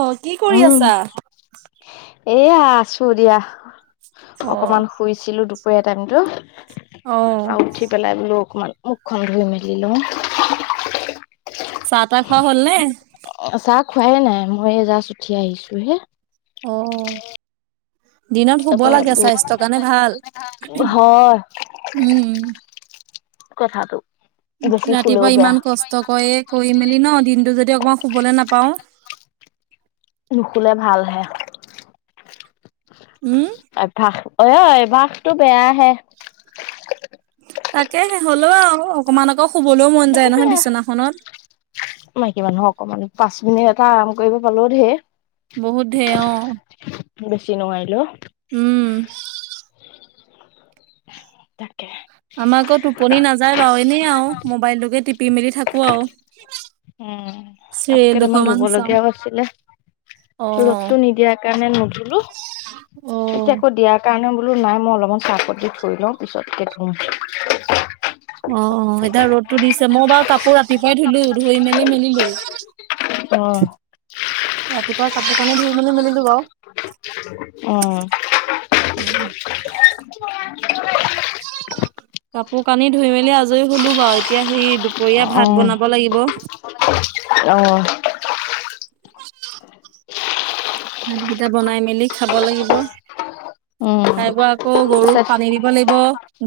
অঁ কি কৰি উম আছা? এয়া আছো দিয়া। অ অকমান শুইছিলো দুপৰীয়া টাইমতো। অ তাৰ পৰা উঠি পেলাই বোলা অকমান মুখখন ধুই মেলি লওঁ। চাহ তাহ খোৱা হল নে? চাহ খোৱাই নাই মই এই জাষ্ট উঠি আহিছো হে। অ' দিনত শুব তাৰপৰা লাগে বোলো স্বাস্থ্যৰ কাৰণে ভাল। হয়, উম কথাটো। বেছি শুলেও ৰাতিপুৱা বেয়া ইমান কষ্ট কৰে কৰি মেলি ন দিনতটো যদি অকমান শুবলে নাপাওঁ, - নোশুলে ভাল হে। উওম? অভ্যাস, অ অভ্যাস টো বেয়া আহে। তাকেহে, হলও আও অকমান আকৌ শুবলেও মন যায় নহয় সেইটোয়ে বিচনাখনত। মাইকী মানুহ অকমান পাঁচ মিনিট এটা আৰাম কৰিব পালও ধেৰ। বহুত ধেই অঁ। বেছি নোৱাৰিলো। উম'। [unintelligible] আমাৰ আকৌ টোপনি নাযায় বাও, এনেই আও মোবাইলটোকে টিপি মেলি থাকো আও। উম' কাপোৰ কেইটামান দুখৰমান ধুব চাওঁ। লগীয়াও আছিলে। অ ৰ'দটো নিদিয়াৰ কাৰণে নুধুলো, অ এতিয়া আকৌ দিয়া- কাৰণে বোলো নাই মই অলপমান ছাৰ্ফত দি থৈ লওঁ পিছতকে ধুম। অঁ অঁ এতিয়া ৰ'দটো দিছে, মই বাৰু কাপোৰ ৰাতিপুৱাই ধুলো ধুই মেলি মেলিলো। অঁ'। ৰাতিপুৱা কাপোৰ কানি ধুই মেলি মেলিলো বাও। অঁ। [unintelligible] কাপোৰ কানি ধুই মেলি আজৰি হ'লো বাও, এতিয়া সেই দুপৰীয়া ভাত বনাব লাগিব। অঁ'। [unintelligible] ভাতকিটা বনাই মেলি খাব লাগিব, উম খাই বৈ আকৌ গৰুক পানী দিব লাগিব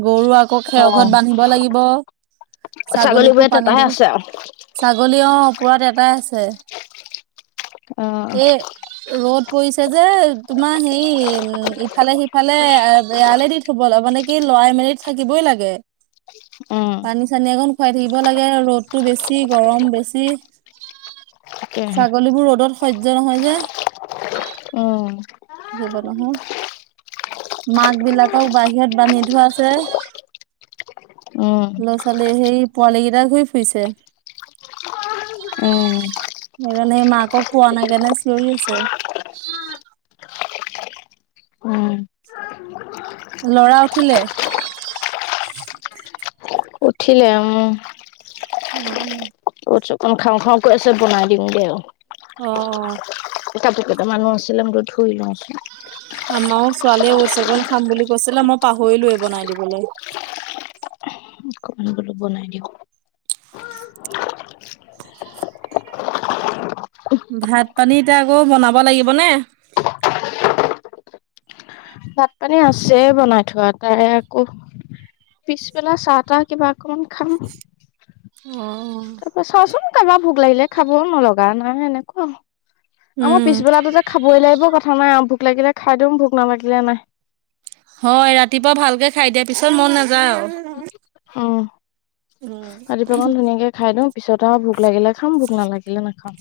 গৰু আ আকৌ খেৰ ঘৰত বান্ধিব লাগিব, অ ছাগলীকো ছাগলীবোৰে পানী তেপাই দিব আছে আৰু ছাগলী অ পূৰঠ এটাই আছে, অ এই ৰদ পৰিছে যে তোমাৰ হেৰি উম ইফালে সিফালে এয়ালে দি থব লাগে মানে কি লৰাই মেলি থাকিবই লাগে। উম পানী চানী অকণ খুৱাই থাকিব লাগে ৰ'দতটো বেছি গৰম বেছি। তাকেহে ছাগলী বোৰ ৰ'দত সহ্য নহয় যে। উম থাকিব নহয় মাক বিলাকক বাহিৰত বান্ধি ধোৱা আছে। উম ল'ৰা ছোৱালী সেই পোৱালি কেইটা ঘূৰি ফুৰিছে। উম। সেইকাৰণে ই মাকক পোৱা নাই কাৰণে চিঞৰি আছে। উম। লৰা উঠিলে? উঠিলে উম্। উম উ [inaudible] খাওঁ খাওঁ কৈ আছে বনাই দিওঁগে আও। অ। কাপোৰ কেইটামানো আছিলে মই ধুই লওঁ চোন। আমাৰো ছোৱালীয়ে অৰ্ছঅকণ খাম বুলি কৈছিলে মই পাহৰিলোৱে বনাই দিবলৈ। মই বোলো বনাই দিওঁ। ভাত পানী এতিয়া আকৌ বনাব লাগিব নে? ভাত পানী আছে বনাই থোৱা তাই আকৌ পিছবেলা চাহ তাহ কিবা অকমান খাম। অঁ। তাৰ পৰা চাওঁচোন কাৰোবাৰ ভোক লাগিলে খাব নলগা নাই সেনেকুৱা। আমাৰ উম পিছবেলাটো যে খাবই লাগিব কথা নাই আৰু ভোক লাগিলে খাই দিওঁ ভোক নালাগিলে নাই। হয় ৰাতিপুৱা ভালকৈ খাই দিয়া পিছত মন নাযায় আৰু। অঁহ। উম ৰাতিপোৱাকন ধুনীয়াকৈ খাই দিওঁ পিছত আৰু ভোক লাগিলে খাম ভোক নালাগিলে নাখাওঁ।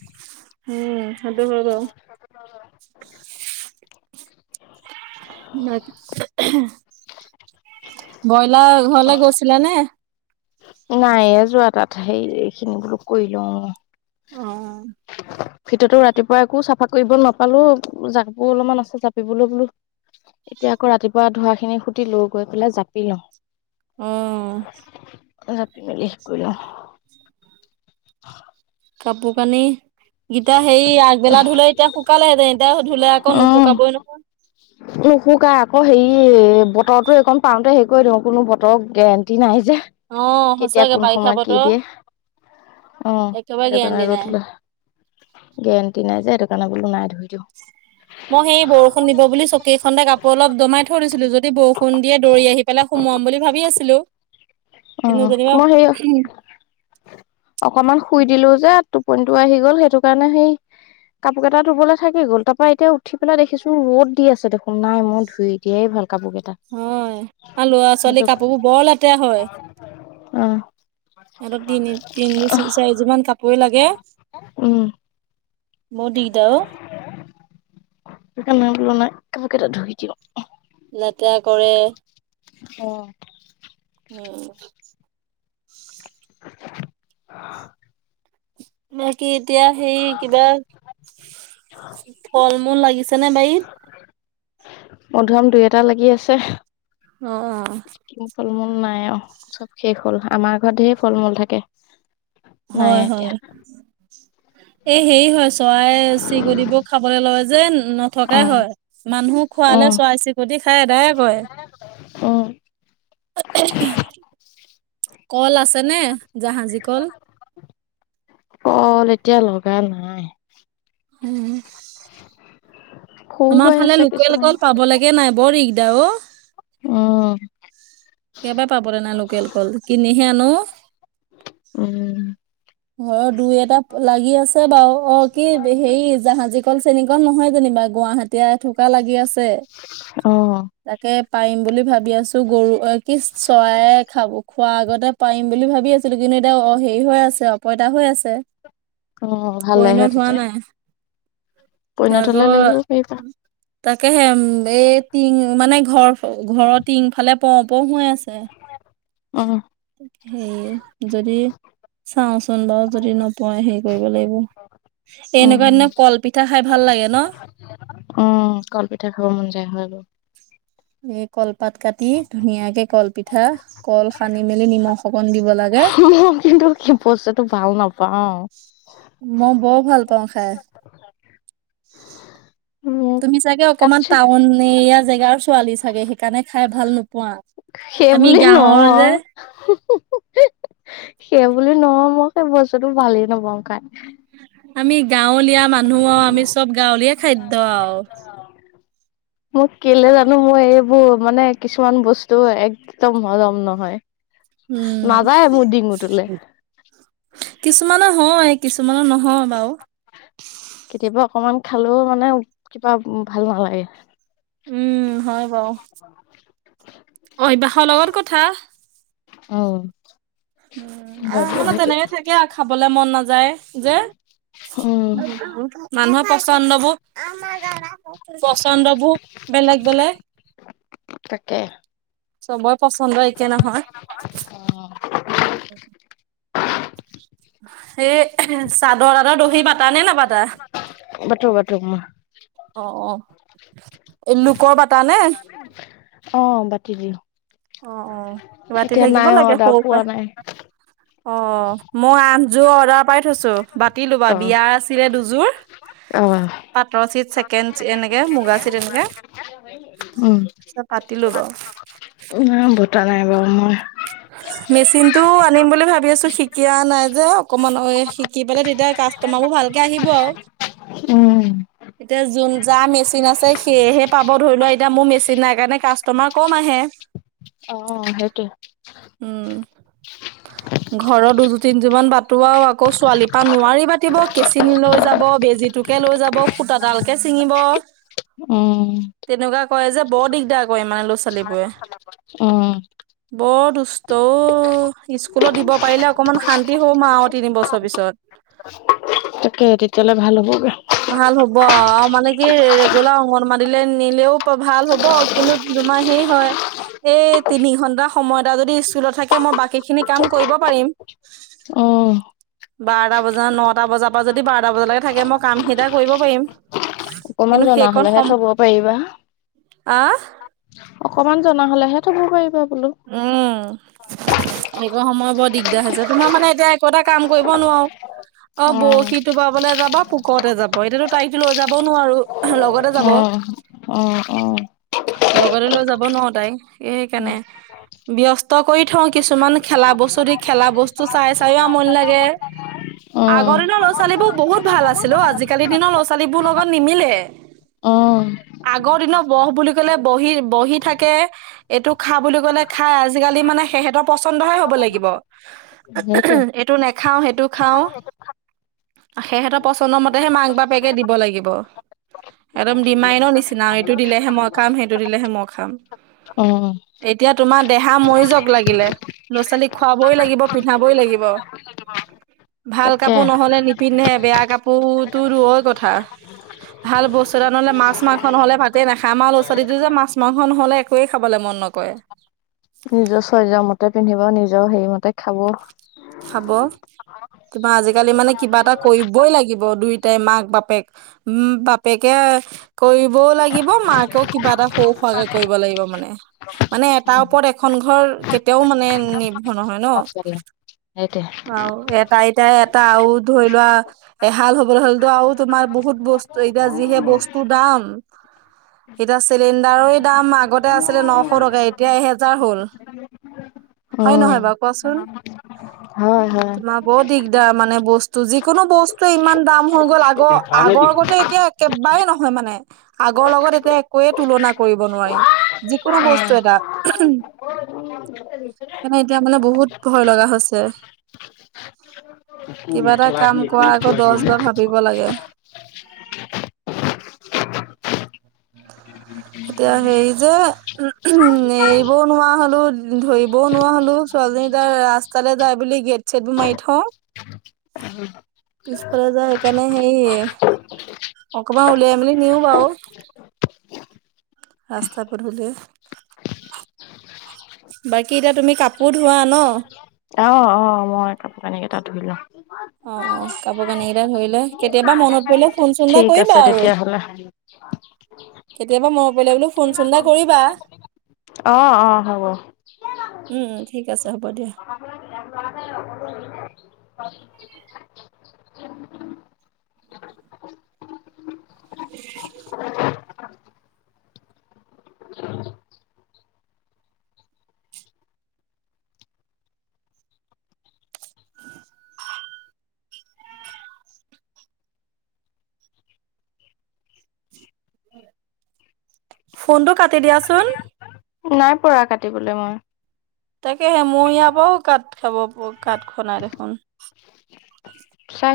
উম সেইটো হয় বাৰু। নাই ব্ৰইলাৰ ঘৰলে গৈছিলা নে? নাই যোৱা তাত সেই এইখিনি বোলো কৰি লওঁ। অ'। ভিতৰতো ৰাতিপুৱা একো চাফা কৰিব নাপালো জা কাপোৰ অলপমান আছে জাপিবলৈ বোলো এতিয়া আকৌ ৰাতিপুৱা ধুৱা খিনি সুটি লৈ গৈ পেলাই জাপি লওঁ। অঁহ। জাপি মেলি শেষ কৰি লওঁ। [unintelligible] কাপোৰ কানি গেইটা হেৰি আগবেলা ধুলে এতিয়া শুকালেহেঁতেন। এতিয়া ধুলে আকৌ উম। নুশুকাবই নহয়। [unintelligible] নুশুকাই আকৌ হেৰি বতৰটো এইকণ পাওঁতে হেৰি দিওঁ কোনো বতৰৰ গেৰেণ্টি নাই যে। অ' কেতিয়া সঁচাকে কোন বাৰিষা সময়ত কি বতৰ দিয়ে অঁ একেবাৰে সেইটো গেৰেণ্টি কাৰণে নাই। ৰ'দ হলে গেৰেণ্টি নাই যে সেইটো কাৰণে বোলো নাই ধুই দিওঁ। মই সেই বৰষুণ দিব বুলি চকী এখনতে কা পোৰ অলপ দমাই থৈ দিছিলো, যদি বৰষুণ দিয়ে দৌৰি আহি পেলাই সোমোৱাম বুলি ভাবি আছিলো। অ কিন্তু যেনিবা অকমান শুই দিলো যে, টোপনিটো আহি গল সেইটো কাৰণে সেই কাপোৰ কেইটা ধুবলে থাকি গ'ল, তাৰপৰা এতিয়া উঠি পেলাই দেখিছো ৰ'দ দি আছে দেখোন নাই মই ধুই দিয়াই ভাল কাপোৰ কেইটা। হয় আৰু লৰা ছোৱালী কাপোৰবোৰ বৰ লেতেৰা হয়! অহ অহ। যিমান কাপোৰে লাগে, বৰ দিগদাৰ অ! সেইকাৰণে বোলো নাই কাপোৰ কেইটা ধুই দিওঁ। লেতেৰা কৰে। অ উম। [inaudible] বাকি এতিয়া সেই কিবা [inaudible] ফল মূল লাগিছে নে বাৰীত? মধুৰীআম দুই এটা লাগি আছে। অঁ। ফল মূল নাই আৰু চব শেষ হ'ল, আমাৰ ঘৰত ধেৰ ফল মূল থাকে। নাই হয় হয়। এতিয়া এই হেৰি হয় চৰাই চিৰিকতিবোৰ খাবলে লয় যে, অ নথকাই হয়। মানুহ খোৱালে উম চৰাই চিৰিকতি খায় এদাই উম। কল আছে নে জাহাজী কল? কল এতিয়া লগা নাই। উম উম। সৰু আমাৰ হৈ ফালে আছে লোকেল কিছুমান কল পাব লেকে নাই বৰ দিগদাৰ ঔ! অঁ। একেবাই পাবলে নাই লোকেল কল, কিনিহে আনো! উম। ঘৰৰ দুই এটা লাগি আছে বাও, অ কি হেৰি জাহাজী কল চেনিকল নহয় যেনিবা, গুৱাহাটীয়া এথোকা লাগি আছে। অ তাকে পাৰিম বুলি ভাবি আছো গৰু অ কি চৰাইয়ে খাব খোৱাৰ আগতে পাৰিম বুলি ভাবি আছ আছিলোঁ কিন্তু এতিয়া অ হেৰি হৈ আছে অপইতা হৈ আছে। অ ভালেহে পইণত হোৱা তেতিয়া নাই, পৰিণত হলে আকৌ লৈ আহিব পাৰিবা তাকেহে উম এই টিং মানে ঘৰ ঘৰৰ টিং ফালে পৰো পৰো হৈ আছে। হে। অঁহ। হেৰি যদি চাওঁ চোন বাও যদি নপয় সেই কৰিব লাগিব, এনেকুৱা উম দিনা কলপিঠা খায় ভাল লাগে ন? উম কল পিঠা খাব মন যায়, হয়‌ বাৰু। এই কলপাত কাটি ধুনীয়াকে কলপিঠা কল সানি মেলি নিমখ অকন দিব লা মই কিন্তু কি বস্তুটো ভাল নাপাওঁ! ম' বৰ ভাল পাওঁ খাই। মোক তুমি চাগে অকমান কাটছে টাউন এৰিয়া জেগাৰ ছোৱালী চাগে সেইকাৰণে খাই ভাল নোপোৱা। আমি সেবুলি গাঁৱৰ যে নহয়। সেই বুলি নহয় মই খাই বস্তুটো ভালেই নাপাওঁ খাই। আমি গাঁৱলীয়া মানুহ আউ আমি চব গাঁৱলিয়াখাদ্য আউ। মোক কেলে আৰু। জানো মই এইবোৰ মানে কিছুমান বস্তু একদম সজম নহয়। উম নাযায় মোৰ ডিঙিটোলে। কিছুমানৰ হয় কিছুমানৰ নহয় বাও। কেতিয়াবা অকমান খালও মানে কিবা ভাল নালাগে। উম হয় বাউ অভ্যাসৰ লগত কথা। অ উম আহ মানে তেনেকে থাকে আউ। খাবলে মন নাযায় যে উম মানুহৰ পচন্দবো পছন্দবো বেলেগ-বেলেগ। তাকে চবই পচন্দ একে নহয়। হয়, উম উম সেই চাদৰ-তাদৰ দহি বাতানে নাবাতা? বাটো বাটো মই। অ অ দী লোকৰ বাটা নে? অ বাতি দিওঁ। অ অ বাতি এতিয়া থাকিব নাই লাগে অৰ্ডাৰ সও পা। পোৱা নাই অ মই আঠযোৰ অৰ্ডাৰ পাই থৈছো, বাতিলো অ বাও বিয়া আছিলে দুযোৰ। অ। পাটৰ চিত চছেকেণ্ড এনেকে মুগা চিট এনেকে উম। তাৰপিছত পাতিলো বাৰু না বটা নাই বাউ মই। মেচিনটো আনিম বুলি ভাবি আছো শিকা নাই যে অকমান শিকি পেলাই তেতিয়া কা ষ্টমাবো ভালকে আহিব আউ। উম। এতিয়া যোন যা মেচিন আছে সেয়েহে পাব ধৰি লোৱা এতিয়া মোৰ মেচিন নাই কাৰণে কাষ্টমা কম আহে। অ সেইটো। উম [unintelligible] ঘৰৰ দুযো তিনিযোৰ মান বাতো আৰু আকৌ ছোৱালীৰ পৰা নোৱাৰি পাতিব কেঁচিন নি লৈ যাব বেজীটো কে লৈ যাব, সুতাডালকে চিঙিব, উম তেনেকুৱা কৰে যে বৰ দিগদাৰ কৰে আমাৰ ল'ৰা-ছোৱালীবোৰে। উম বৰ দুষ্ট অ স্কুলত দিব পাৰিলে অকমান শান্তি হম আও তিনিবছৰ পিছত। তাকে তেতিয়ালে ভাল হ'বগে। ভাল হ'ব আৱ মানে কি ৰেগুলা অংগন বাদিলে নীলেও ভাল হ'ব কিন্তু তোমাৰ হেই হয় এই তিনি ঘন্টা সময় এটা যদি ই স্কুলত থাকে মই বাকীখিনি কাম কৰিব পাৰিম। অহ। বাৰটা বজা নটা বজাপা যদি বাৰটা বজালেকে থাকে মই কাম শে ষ কৰিব পাৰিম অকমান জনা সেইকণ হলেহে সম থব পাৰিবা। আহ অকমান জনা হ'লেহে থব পাৰিবা বোলো! উম হেইকন সময় বৰ দিগদাৰ হৈছে, তোমাৰ মানে এতিয়া একো এটা কাম কৰিব নোৱাৰো। আৰু উম বৰশী টোপাবলে যাবা পোকতে যাব, এতিয়াতো তাইক লৈ যাবও নোৱাৰো। লগতে যাব উম উম উম। লগতে লৈ যাব নোৱাও তাইক এইকাণে। ব্যস্ত কৰি থওঁ কিছুমান খেলা বস্তু দি খেলা বস্তু চাই চাইও আমনী লাগে। উম আগৰ দিনৰ ল'ৰা ছোৱালীবোৰ বহুত ভাল আছিল ঔ, আজিকালি দিনৰ ল'ৰা ছোৱালীবোৰ লগত নিমিলে। উম। আগৰ দিনৰ বহ বুলি কলে বহি বহি থাকে, এইটো খা বুলি ক'লে খায় আজিকালি মানে সিহঁতৰ পচন্দহে হ'ব লাগিব। উম সেইটোৱে এইটো নেখাও সেইটো খাওঁ। সেহেঁতৰ পচন্দ মতেহে মাক বাপেকে দিব লাগিব। একদম ডিমাইনৰৰ নিচিনা এইটো দিলেহে মই খাম সেইটো দিলেহে মই খাম। উম। এতিয়া তোমাৰ দেহা মৰি যাওঁক লাগিলে, ল'ৰা ছোৱালীক খুৱাবই লাগিব পিন্ধাবই লাগিব। [inaudible] ভাল তাকে কাপোৰ নহ'লে নিপিন্ধে, বেয়া কাপোৰতো দুয়ৈ কথা। ভাল বস্তু এটা নহলে মাছ মাংস নহলে ভাতে নাখাই, আমাৰ ল'ৰা ছোৱালীটো যে মাছ মাংস নহলে একোৱে খাবলে মন নকৰে। নিজৰ ছয়ছৰ মতে পিন্ধিব, নিজৰ হেৰি মতে খাব। খাব, তোমাৰ আজিকালি মানে কিবা এটা কৰিবই লাগিব দুইটাই মাক বাপেক। উম বাপেকে কৰিবও লাগিব, মাকেও কিবা এটা সৰু হোৱাকে কৰিব লাগিব মানে। মানে এটাৰ ওপৰত এখন ঘৰ কেতিয়াও মানে নি পষ্টাবি সেইটোৱে। আও এটা এতিয়া এটা আও ধৰি লোৱা এহাল হ'বলৈ হ'লেতো আৰু তোমাৰ বহুত বস্তু এতিয়া যিহে বস্তু দাম! এতিয়া চিলিণ্ডাৰে দাম আগতে আছিলে নশ টকা এতিয়া এহেজাৰ হ'ল। হয় উম, নহয় বাৰু কোৱাচোন? হয় হয়। অ', তোমাৰ বৰ দিগদাৰ মানে বস্তু যিকোনো বস্তুৱে ইমান দাম হৈ গ'ল আগ আগৰ আগৰগতে এতিয়া একেবাৰে নহয় মানে, আগৰ লগত এতিয়া একোৱে তুলনা কৰিব নোৱাই। যিকোনো অ', বস্তু এটা, মানে এতিয়া মানে বহুত ভয় লগা হৈছে, কিবা এটা কাম কৰা আগত দছ বাৰ ভাবিব ব লাগে। [unintelligible] এতিয়া হেৰি যে উম উম এৰিবও নোৱা হলো ধৰিবও নোৱা হলো ছোৱালীজনী তাৰ ৰাস্ তালে যায় বুলি গেট ছেটবোৰ মাৰি থওঁ। পিছফালে যায় সেকানে হেৰি অকমান উলিয়াই মেলি নিও বাও। ৰাস্তা পদুলিয়ে। বাকী এতিয়া তুমি কাপোৰ ধোৱা ন? অ' অ' মই কাপোৰ কানি কেইটা ধুই লওঁ। অ' অ' কাপোৰ কানি কেইটা ধুই লৈ। কেতিয়াবা মনত পৰিলে ফোন চোন এটা ঠিক আছে কৰিবা আৰু তেতিয়াহ'লে। কেতিয়াবা মনত পইলে বোলোঁ ফোন চোন এটা কৰিবা। অ' অ' হ'ব। উম, উম, ঠিক আছে হ'ব দিয়া। [unintelligible] ফোনটো কাটি দিয়াচোন? নাই পৰা কাটিবলৈ মই। তাকেহে মো ইয়াৰ পৰাওঁ কাট খাব কাট খোৱা নাই দেখোন। চা